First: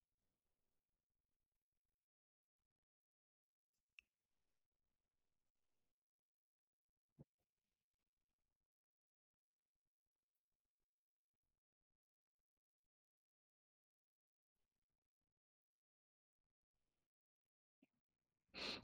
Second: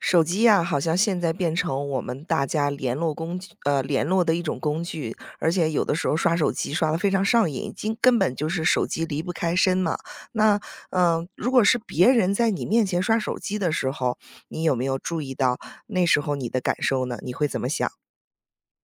手机呀，好像现在变成我们大家联络工具，联络的一种工具，而且有的时候刷手机刷的非常上瘾，经根本就是手机离不开身嘛。那，嗯，如果是别人在你面前刷手机的时候，你有没有注意到那时候你的感受呢？你会怎么想？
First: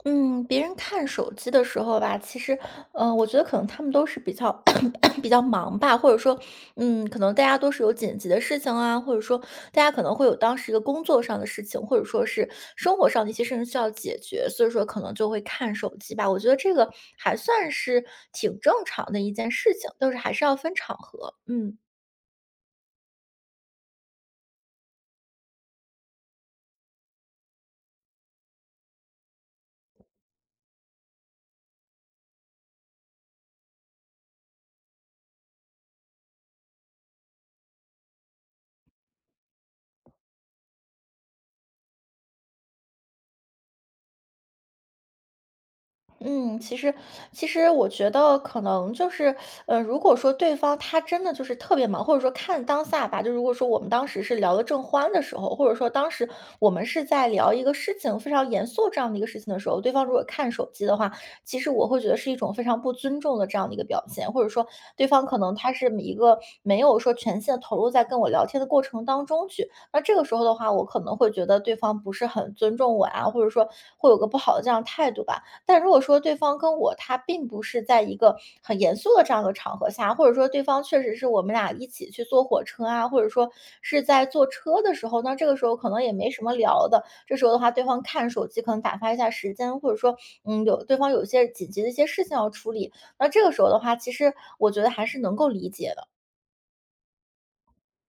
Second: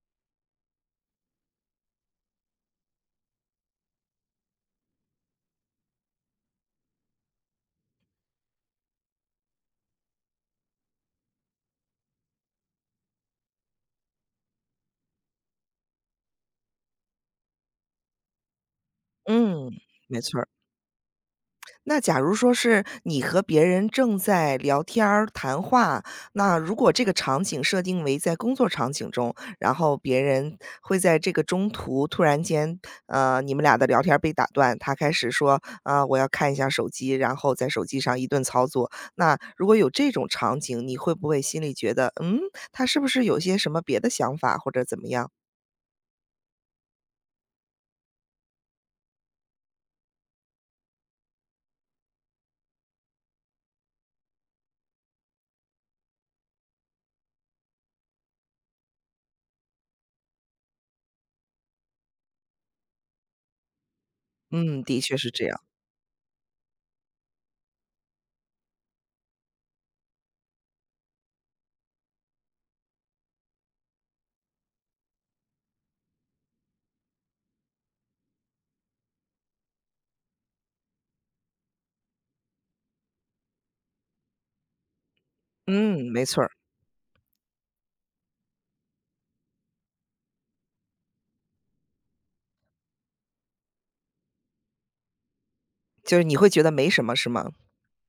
嗯，别人看手机的时候吧，其实，我觉得可能他们都是比较 比较忙吧，或者说，可能大家都是有紧急的事情啊，或者说大家可能会有当时一个工作上的事情，或者说是生活上的一些事情需要解决，所以说可能就会看手机吧。我觉得这个还算是挺正常的一件嗯，事情，就是没还错是儿。要分场合，嗯。那假如说是你和别人正在聊天儿谈话，那如果这个场景设定为在工作场景中，然后别人会在这个中途突然间，你们俩的聊天儿被打断，他开始说："啊，我要看一下手机。"然后在手机上一顿操作。那如果有这种场景，你会不会心里觉得，嗯，他是不是有些什么别的想法或者怎么样？嗯，其实我觉得可能就是，如果说对方他真的就是特别忙，或者说看当下吧，就如果说我们当时是聊得正欢的时候，或者说当时我们是在聊一个事情非常严肃这样的一个事情的时候，对方如果看手机的话，其实我会觉得是一种非常不尊重的这样的一个表现，或者说嗯，的对确方是可这能样。他是一个没有说全心的投入在跟我聊天的过程当中去，那这个时候的话，我可能会觉得对方不是很尊重我啊，或者说会有个不好的这样态度吧。但如果说对方跟我他并不是在一个很严肃的这样一个场合下，或者说对方确实是我们俩一起去坐火车啊，或者说是在坐车的时候，那这个时候可能嗯，也没没错什儿。么聊的。这时候的话，对方看手机可能打发一下时间，或者说，有对方有一些紧急的一些事情要处理，那这个时候的话，其实我觉得还是能够理解的。就是你会觉得没什么，是吗？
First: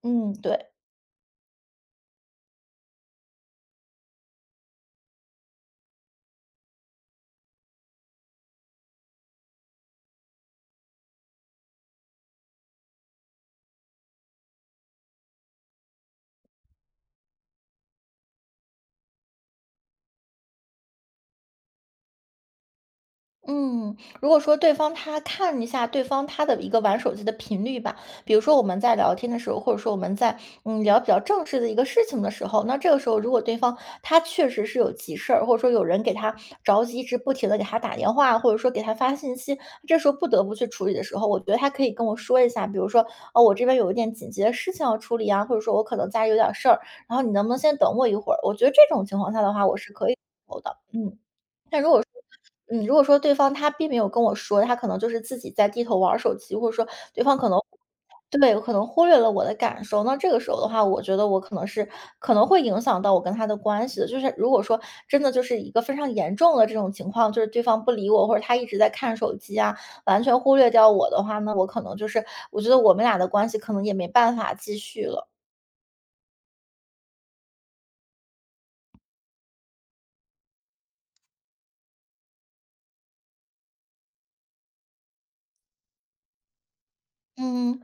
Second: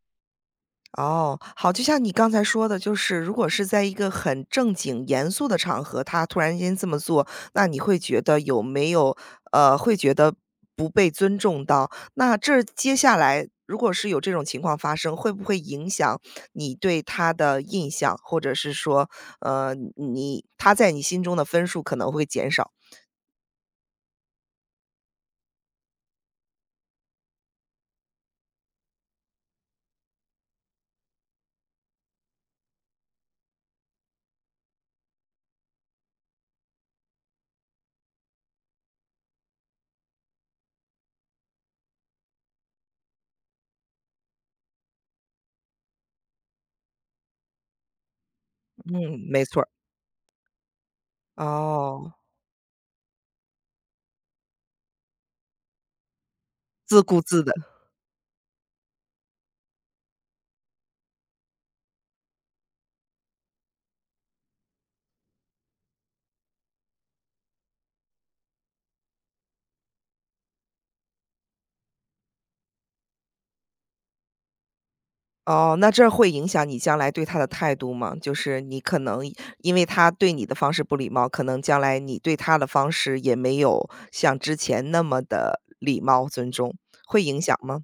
嗯，对。哦，好，就像你刚才说的，就是如果是在一个很正经严肃的场合，他突然间这么做，那你会觉得有没有会觉得不被尊重到？那这接下来如果是有这种情况发生，会不会影响你对他的印象，或者是说，你他在你心中的分数可能会减少？嗯，如果说对方他看一下对方他的一个玩手机的频率吧，比如说我们在聊天的时候，或者说我们在聊比较正式的一个事情的时候，那这个时候如果对方他确实是有急事儿，或者说有人给他着急，一直不停的给他打电话，或者说给他发信息，这时候不得不去处理的时候，我觉得他可以跟我说一下，比如说哦，我这边有一点紧急的事情要处理啊，或者说我可能家里有点事儿，然后你能不能先等我一会儿？我觉得这种嗯，情况下没的错话，儿。我是可以接受的，嗯。但如果说哦，嗯，如果说对方他并没有跟我说，他可能就是自己在低头玩儿手机，或者说自顾对方自可的。能对，可能忽略了我的感受。那这个时候的话，我觉得我可能会影响到我跟他的关系的。就是如果说真的就是一个非常严重的这种情况，就是对方不理我，或者他一直在看手机啊，完全忽略掉我的话，那我可能就是我觉得我们俩的关系可能也没办法继续了。哦，那这会影响你将来对他的态度吗？就是你可能因为他对你的方式不礼貌，可能将来你对他的方式也没有像之前那么的礼貌、尊重，会影响嗯。吗？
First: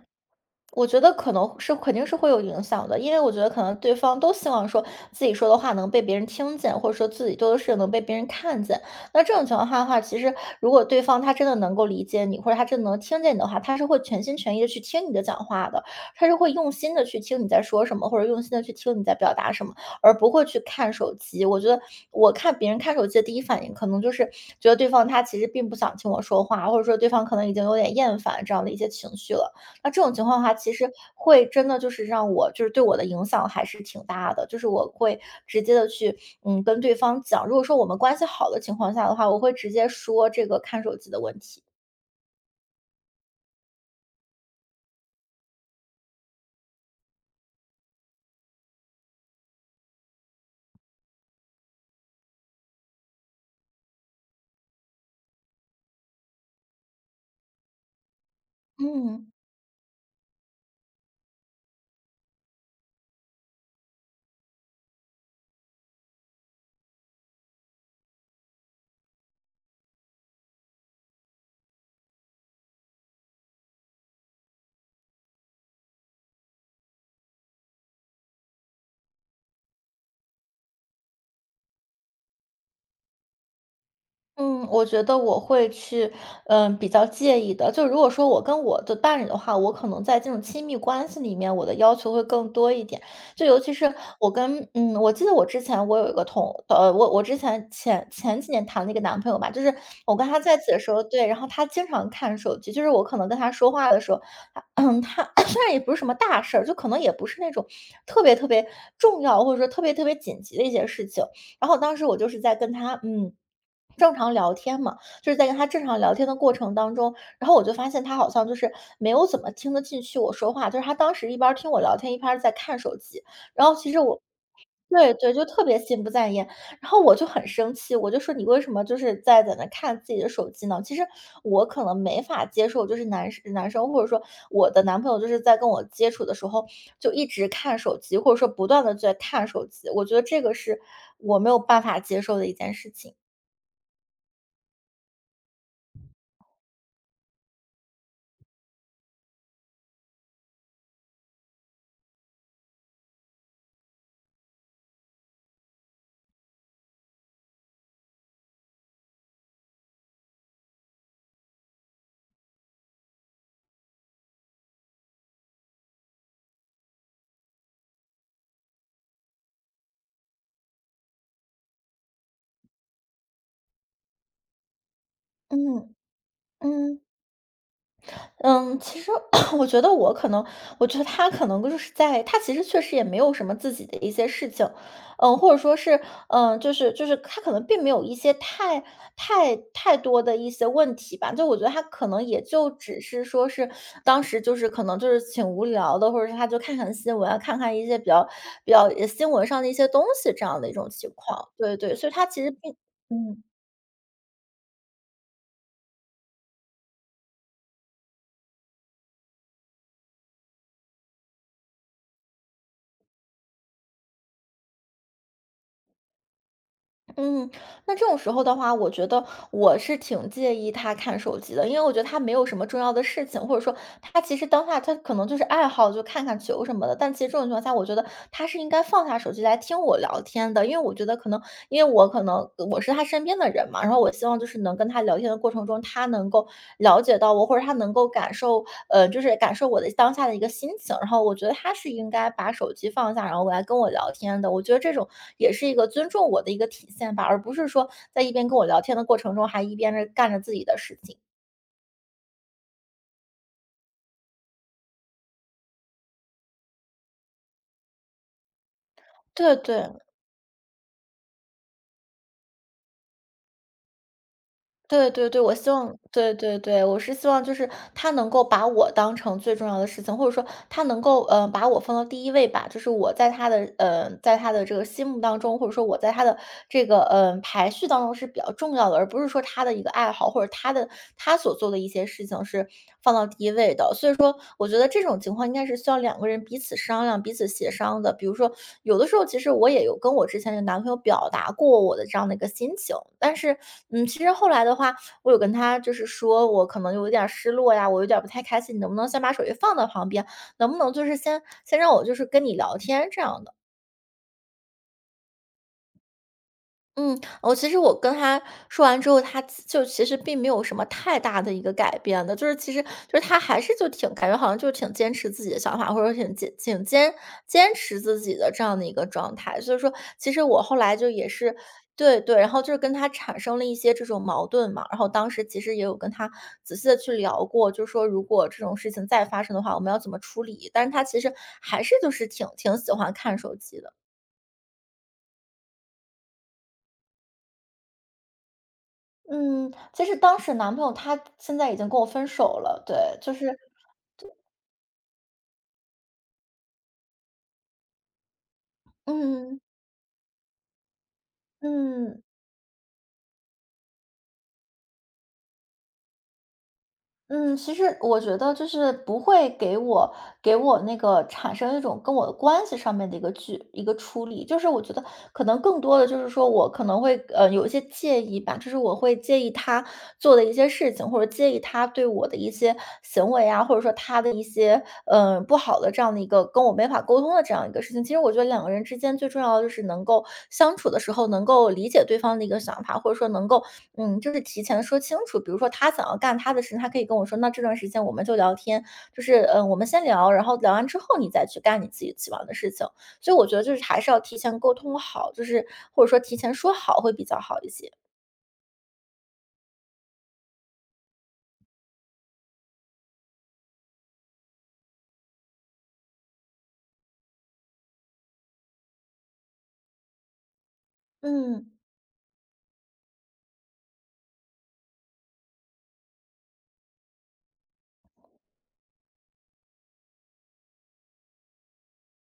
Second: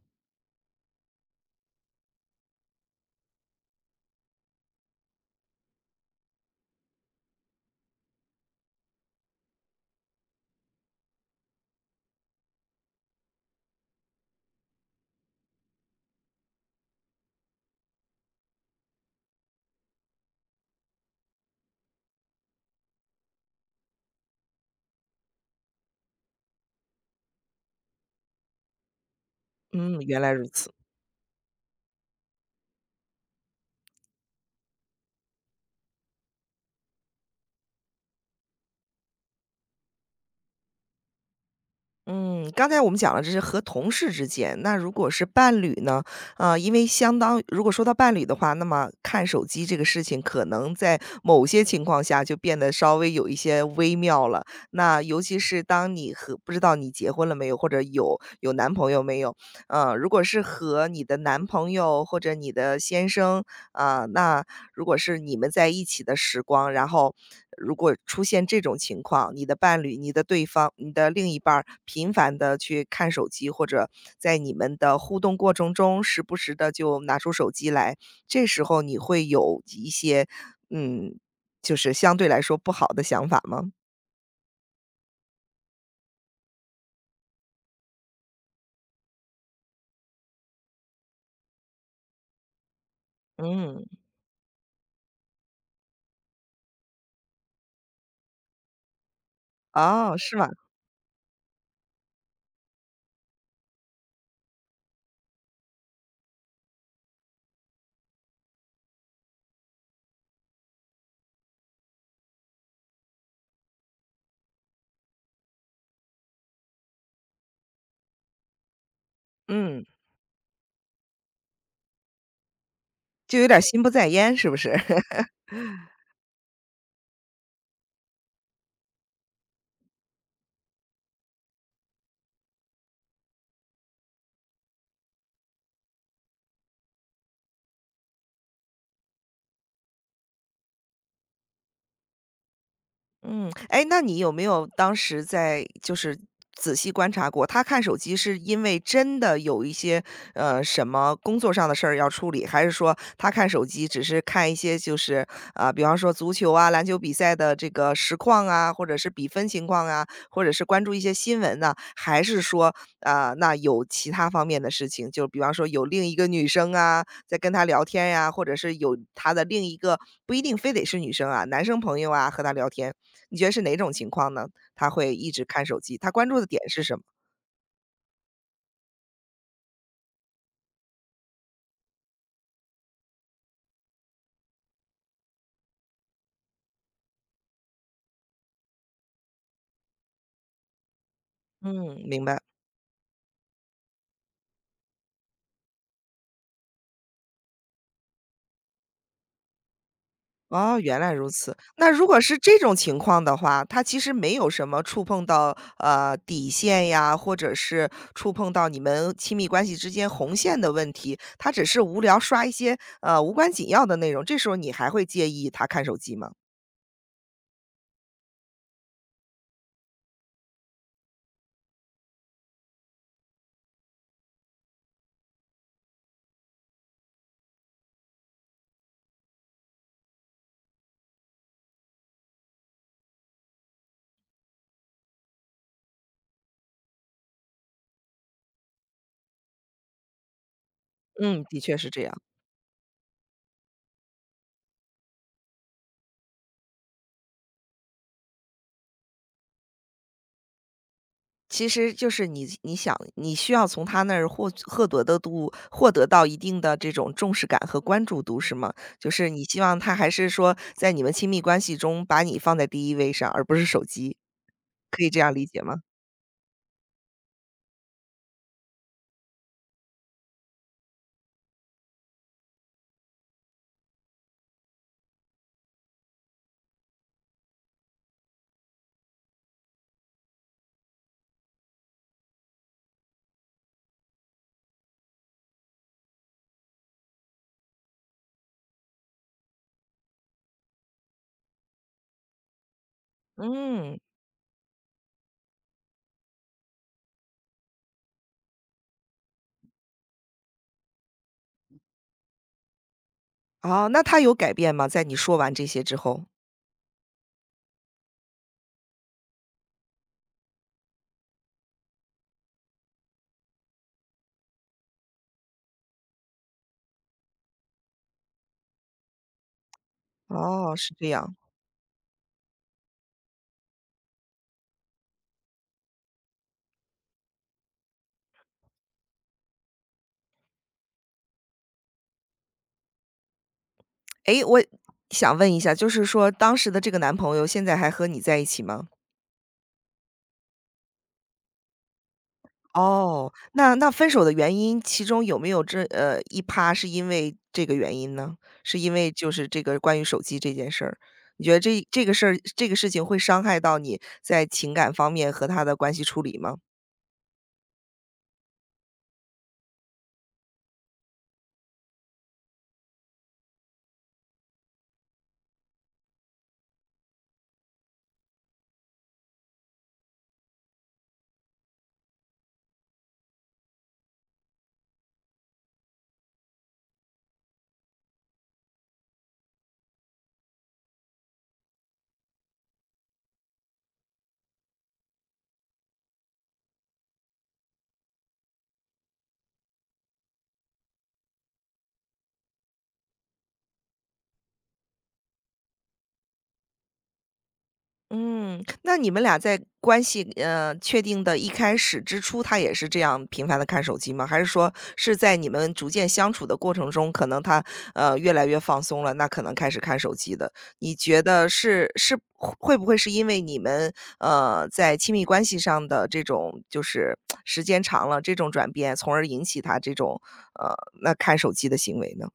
我觉得可能是肯定是会有影响的，因为我觉得可能对方都希望说自己说的话能被别人听见，或者说自己做的事情能被别人看见。那这种情况下的话，其实如果对方他真的能够理解你，或者他真的能听见你的话，他是会全心全意的去听你的讲话的，他是会用心的去听你在说什么，或者用心的去听你在表达什么，而不会去看手机。我觉得我看别人看手机的第一反应，可能就是觉得对方他其实并不想听我说话，或者说对方可能已经有点厌烦这样的一些情绪了。那嗯，这种原情来况如的话，此。其实会真的就是让我就是对我的影响还是挺大的，就是我会直接的去，跟对方讲，如果说我们关系好的情况下的话，我会直接说这个看手机的问题，嗯，刚才我们讲了这是和同事之间，那如果是伴侣呢？啊，因为相当如果说到伴侣的话，那么看手机这个事情可能在某些情况下就变得稍微有一些微妙了。那尤其是当你和不知道你结婚了没有，或者有男朋友没嗯。有，如果是和你的男朋友或者你的先生啊、那如果是你们在一起的时光，然后如果出现这种情况，你的伴侣、你的对方、你的另一半儿频繁的去看手机，或者在你们的互动过程中时不时的就拿出手机来，这时候你会有一些，嗯，就是相对来说不好的想法吗？嗯，我觉得我会去，比较介意的。就如果说我跟我的伴侣的话，我可能在这种亲密关系里面，我的要求会更多一点。就尤其嗯，是我跟，我记得我之前我有一个同，呃，我之前前几年谈了一个男朋友吧，就是哦，我跟是他吗？在一起的时候，对，然后他经常看手机，就是我可能跟他说话的时候，他 虽然也不是什么大事儿，就可能也不是那种特别特别重要，或者说特别特别紧急的一些事情。然后当时我就是在跟他，正常聊天嘛，就是在跟他正常聊天的过程当中，然后我就发现他好像就是没有怎么听得嗯，进去我说话，就是他当时一边儿听我聊天，一边儿在看手机。就有点儿然后心不其实在焉，是不是？对对，就特别心不在焉。然后我就很生气，我就说你为什么就是在那看自己的手机呢？其实我可能没法接受，就是男生或者说我的男朋友就是在跟我接触的时候就一直看手机，或者说不断的在看手机，我觉得这个是我没有办法接受的一件事情。嗯，哎，那你有没有当时在就是仔细观察过，他看手机是因为真的有一些，什么工作上的事儿要处理，还是说他看手机只是看一些就是，啊，比方说足球啊、篮球比赛的这个实况啊，或者是比分情况啊，或者是关注一些新闻呢？还是说，啊，那有其他方面的事情，就比方说有另一个女生啊，在跟他聊天呀，或者是有他的另一个不一定非得是女生啊，男生朋友啊，和他聊天，你觉得是哪种情况呢？他会一直看手嗯。机，他关注的点是什嗯么？嗯，其实 我觉得我可能，我觉得他可能就是在，他其实确实也没有什么自己的一些事情，或者说是，就是他可能并没有一些太太太多的一些问题吧，就我觉得他嗯，可能明白。也就只是说是当时就是可能就是挺无聊的，或者是他就看看新闻啊，看看一些比较新闻上的一些东西这样的一哦，种原情来如况，此。对那对，如所以果他是其实这并种情况的嗯。话，他其实没有什么触碰到底线呀，或者是触碰到你们亲密关系之间红线的问题，他只是无聊刷一些无关紧要的内容，这时候你还会介意他看手机吗？嗯。那这种时候的话，我觉得我是挺介意他看手机的，因为我觉得他没有什么重要的事情，或者说他其实当下他可能就是爱好，就看看球什么的。但其实这种情况下，我觉得他是应该放下手机来听我聊天的，因为我觉得可能，因为我可能我是他身边的人嘛，然后我希望就是能跟他聊天的过程中，他能够了解到我，或者他能够感受我的当下的一个心情。然后我嗯，觉得的他确是是这应样。该把手机放下，然后来跟我聊天的。我觉得这种也是一个尊重我的一个体现吧，而不是说在一边跟我聊天的过程中，还一边是干着自己的事情。其实就是你想，你需要从他那儿获得到一定的这种重视感和关注度，是吗？就是你对希望对。他还是说在你们亲密关系中把你放在第一位上，而不是手机，可以对这对样对，理我解希吗？望对对对，我是希望就是他能够把我当成最重要的事情，或者说他能够把我放到第一位吧，就是我在他的这个心目当中，或者说我在他的这个排序当中是比较重要的，而不是说他的一个的爱好，或者他所做的一些事情是放到第一位的。所以说，我觉得这种情况应该是需要两个人彼此商量、彼此协商的。比如说，有的时候其实我也有跟我之前的男朋友表达过我的这样的一个心情，但是，嗯，其实后来的话，我有跟他就是说我可能有一点儿失落呀，我有点儿不太开心，你能不能先把手机放到旁边，能不能就是先让我就是跟你聊天这样的。哦，那他有改变吗？在你说完这些之后？嗯，我其实我跟他说完之后，他其就其实并没有什么太大的一个改变的，就是其实就是他还是就挺感觉好像就挺坚持自己的想法，或者挺坚挺坚坚持自己的这样的一个状态。所以说，其实我哦，后是来这就也样。是对对，然后就是跟他产生了一些这种矛盾嘛，然后当时其实也有跟他仔细的去聊过，就说如果这种事情再发生的话，我们要怎么处理。但是他其实还是就是挺喜欢看手机的。诶，我想问一下，就是说当时的这个男朋友现在还和你在一起吗？嗯，其实当时男朋友他现在已经跟我分手了，对，哦，就是那分手的原因，其中有没有这一趴是因为这个原因呢？是因为就是嗯，这个关于手机这件事儿，你觉得这个嗯。事儿这个事情会伤害到你在情感方面和他的关系处理吗？嗯，其实我觉得就是不会给我给我那个产生一种跟我的关系上面的一个处理，就是我觉得可能更多的就是说我可能会有一些介意吧，就是我会介意他做的一些事情，或者介意他对我的一些行为啊，或者说他的一些不好的这样的一个跟我没法沟通的这样一个事情。其实我觉得两个人之间最重要的就是能够相处的时候能够理解对方的一个想法，或者说能够就是提前说清楚，比如说他想要干他的事情，他可以跟我说，那这段时间我们就聊天，就是嗯，我们先聊，然后聊完之后你再去干你自己喜欢的事情。所以我觉得就是还是要提前沟通好，就是或者说提前说好会比较好一些。嗯，那你们俩在关系，确定的一开始之初，他也是这样频繁的看手机吗？还是说是在你们逐渐相处的过程中，可能他，越来越放松了，那可能开始看手机的？你觉得嗯。是会不会是因为你们，在亲密关系上的这种就是时间长了这种转变，从而引起他这种，呃，那看手机的行为呢？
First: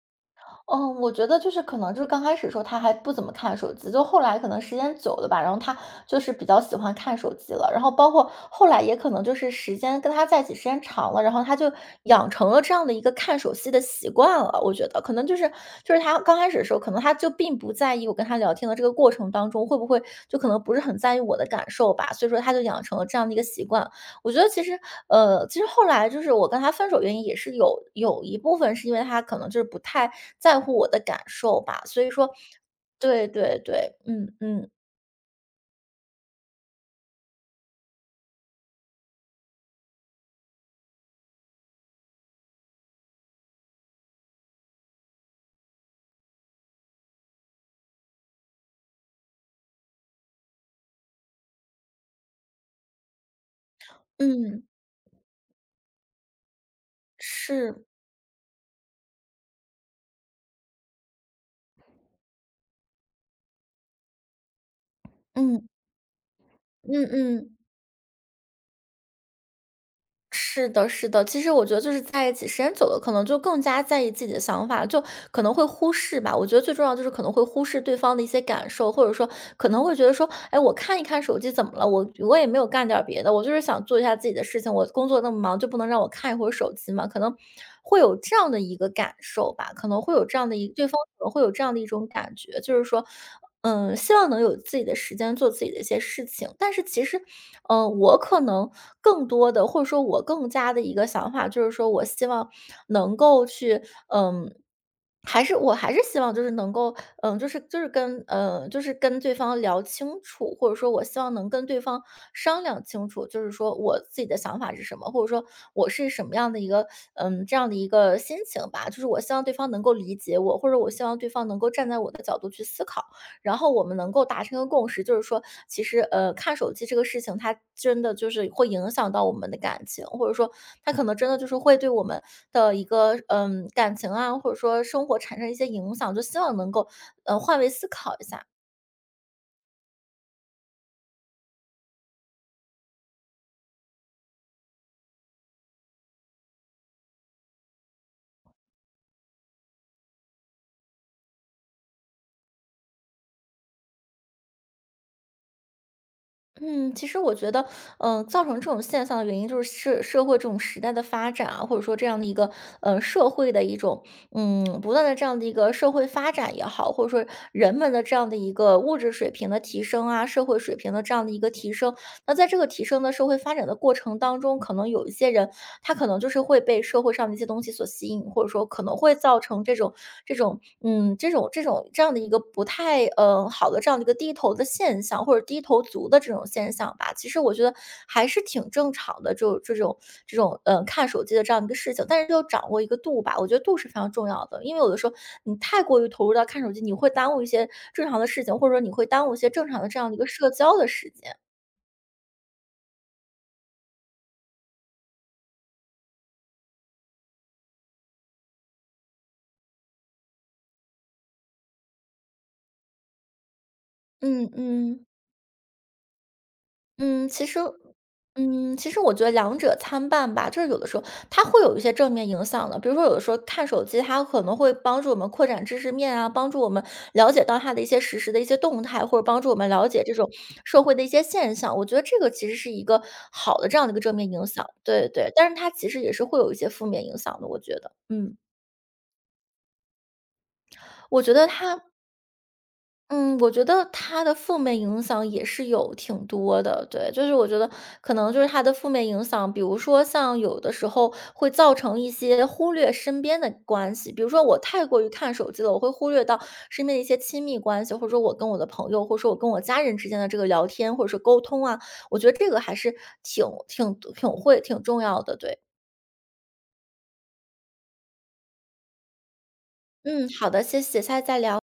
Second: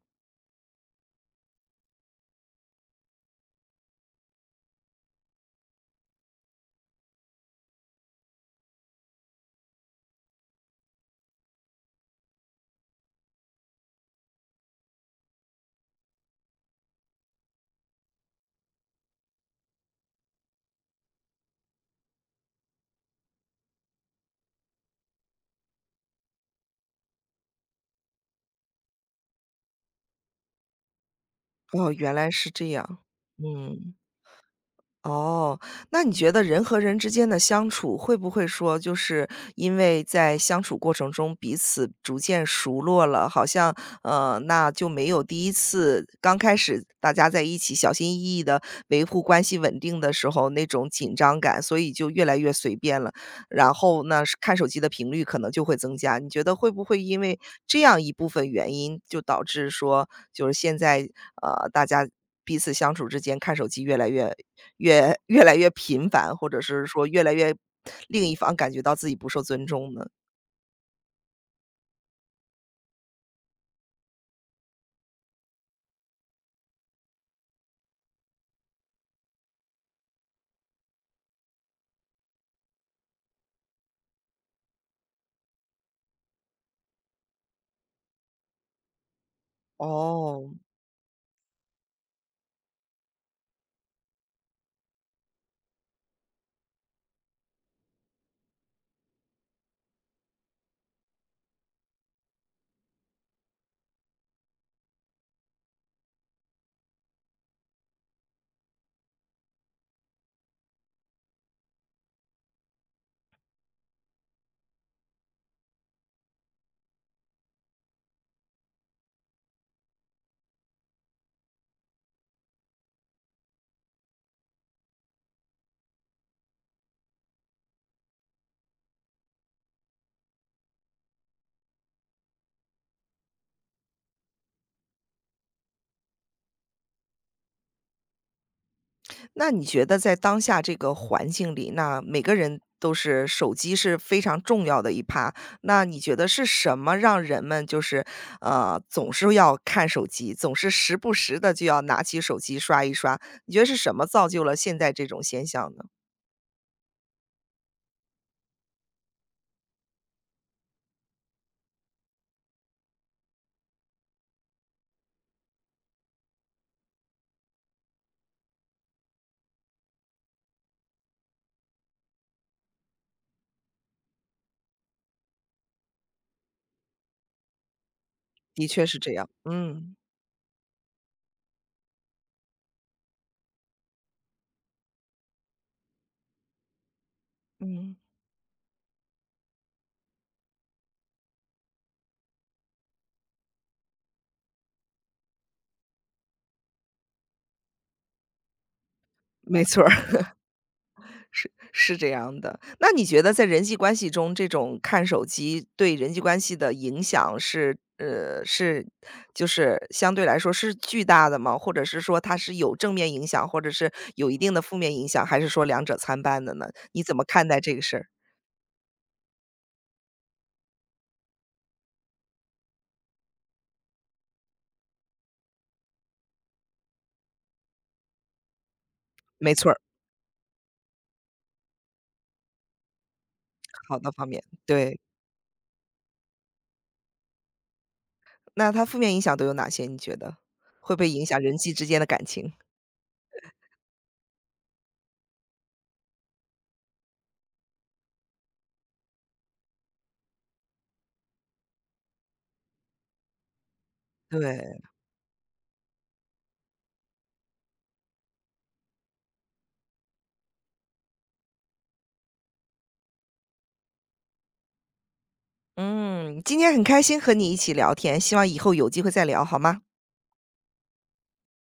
嗯，我觉得就是可能就是刚开始的时候他还不怎么看手机，就后来可能时间久了吧，然后他就是比较喜欢看手机了，然后包括后来也可能就是时间跟他在一起时间长了，然后他就养成了这样的一个看手机的习惯了。我觉得可能就是就是他刚开始的时候，可能他就并不在意我跟他聊天的这个过程当中会不会就可能不是很在意我的感受吧，所以说他就养成了这样的一个习惯。我觉得其实，其实后来就是我跟他分手原因也是有一部分是因为他可能就是不太在乎我的感受吧，哦，所以原来说是这样，对对对，嗯。嗯嗯哦，那你觉得人和人之间的相处，会不会说就是因为在相处过程中彼此逐渐熟络了，好像，那就没有第一次刚开始大家在一起小心翼翼的维护关系稳定的时候那种紧张感，所以就越来越随便了。然后呢，是看嗯，手机的频率可能就会增加，你觉得会不会因为这是，样一部分原因，就导致说就是现在，大家彼此相处之间看手机越来嗯越频繁，或者是嗯说越来越嗯。另一方感觉到自己不受尊重呢？是的，是的。其实我觉得就是在一起时间久了，可能就更加在意自己的想法，就可能会忽视吧。我觉得最重要就是可能会忽视对方的一些感受，或者说可能会觉得说，哎，我看一看手机怎么了？我也没有干点儿别的，我就是想做一下自己的事情。我工作那么忙，就不能让我看一会儿手机吗？可能会有这样的一个感受吧，可能会有这样哦，的一对方可能会有这样的一种感觉，就是说，希望能有自己的时间做自己的一些事情。但是其实我可能更多的，或者说我更加的一个想法，就是说我希望能够去，嗯，还是我还是希望就是能够，就是跟，就是跟对方聊清楚，或者说我希望能跟对方商量清楚，就是说我自己的想法是什么，或者说我是什么样的一个，这样的一个心情吧，就是我希望对方能够理解我，或者我希望对方能够站在我的角度去思考。然后我们能够达成一个共识，就是说，其实，看手机这个事情，它真的就是会影响到我们的感情，或者说，它可能真的就是会对我们的一个感情啊，或者说生活产生一些影响，就希望能够换位思考一下。那你觉得在当下这个环境里，那每个人都是手机是非常重要的一趴，那你觉得是什么让人们就是，总是要看手机，总是时不时的就要拿起手机刷一刷，你觉得是什么造就了现在这种现象呢？嗯，其实我觉得，嗯、造成这种现象的原因就是社会这种时代的发展啊，或者说这样的一个，社会的一种，不断的这样的一个社会发展也好，或者说人们的这样的一个物质水平的提升啊，社会水平的这样的一个提升。那在这个提升的社会发展的过程当中，可能有一些人，他可能就是会被社会上的一些东西所吸引，或者说的可确能是这会样，造成这种嗯，这样的一个不太好的这样的一个低头的现象，或者低头族的这种现象吧，其实我觉得嗯，还是挺正常的，就这种看手机的这样一个事情，但是就掌握一个度吧，我觉得度是非常重要的，因为有的时候你太过于投入到看手机，你会耽误一些正常的事情，或者说你会耽误一些没正常错的这样儿。的一个社交的时间。是是这样的。那你觉得在人际关系中，这种看手机对人际关系的影响是是就是相对来说是巨大的吗？或者是说它是有正面影响，或者是有一嗯定的负面嗯。影响，还是说两者参半的呢？你怎么嗯，看待这个事儿？其实我觉得两者参半吧，就是有的时候它会有一些正面影响的，比如说有的时候看手机，它可能会帮助我们扩展知识面啊，帮助我们了解到它的一些实时的一些动态，或者帮助没我错们儿。了解这种社会的一些现象。我觉得这个其实是一个好的这样的一好个的正方面面，影响，对。对对。但是它其实也是会有一些负面影响的，我觉得，嗯，那它负面影响都有哪些？你觉得会不会我影觉响得人际它之间的感情？嗯，我觉得它的负面影响也是有挺多的，对，就是我觉得可能就是它的负面影响，比如说像有的时候会造成一些忽略身边的关系，比如说我对，太过于看手机了，我会忽略到身边的一些亲密关系，或者说我跟我的朋友，或者说我跟我家人之间的这个聊天，或者是沟通啊，我觉得这个还是挺重要的，对，嗯，今天很开心和你一起聊天，希望以后有机会再聊，好吗？嗯，好的，谢谢，下次再聊。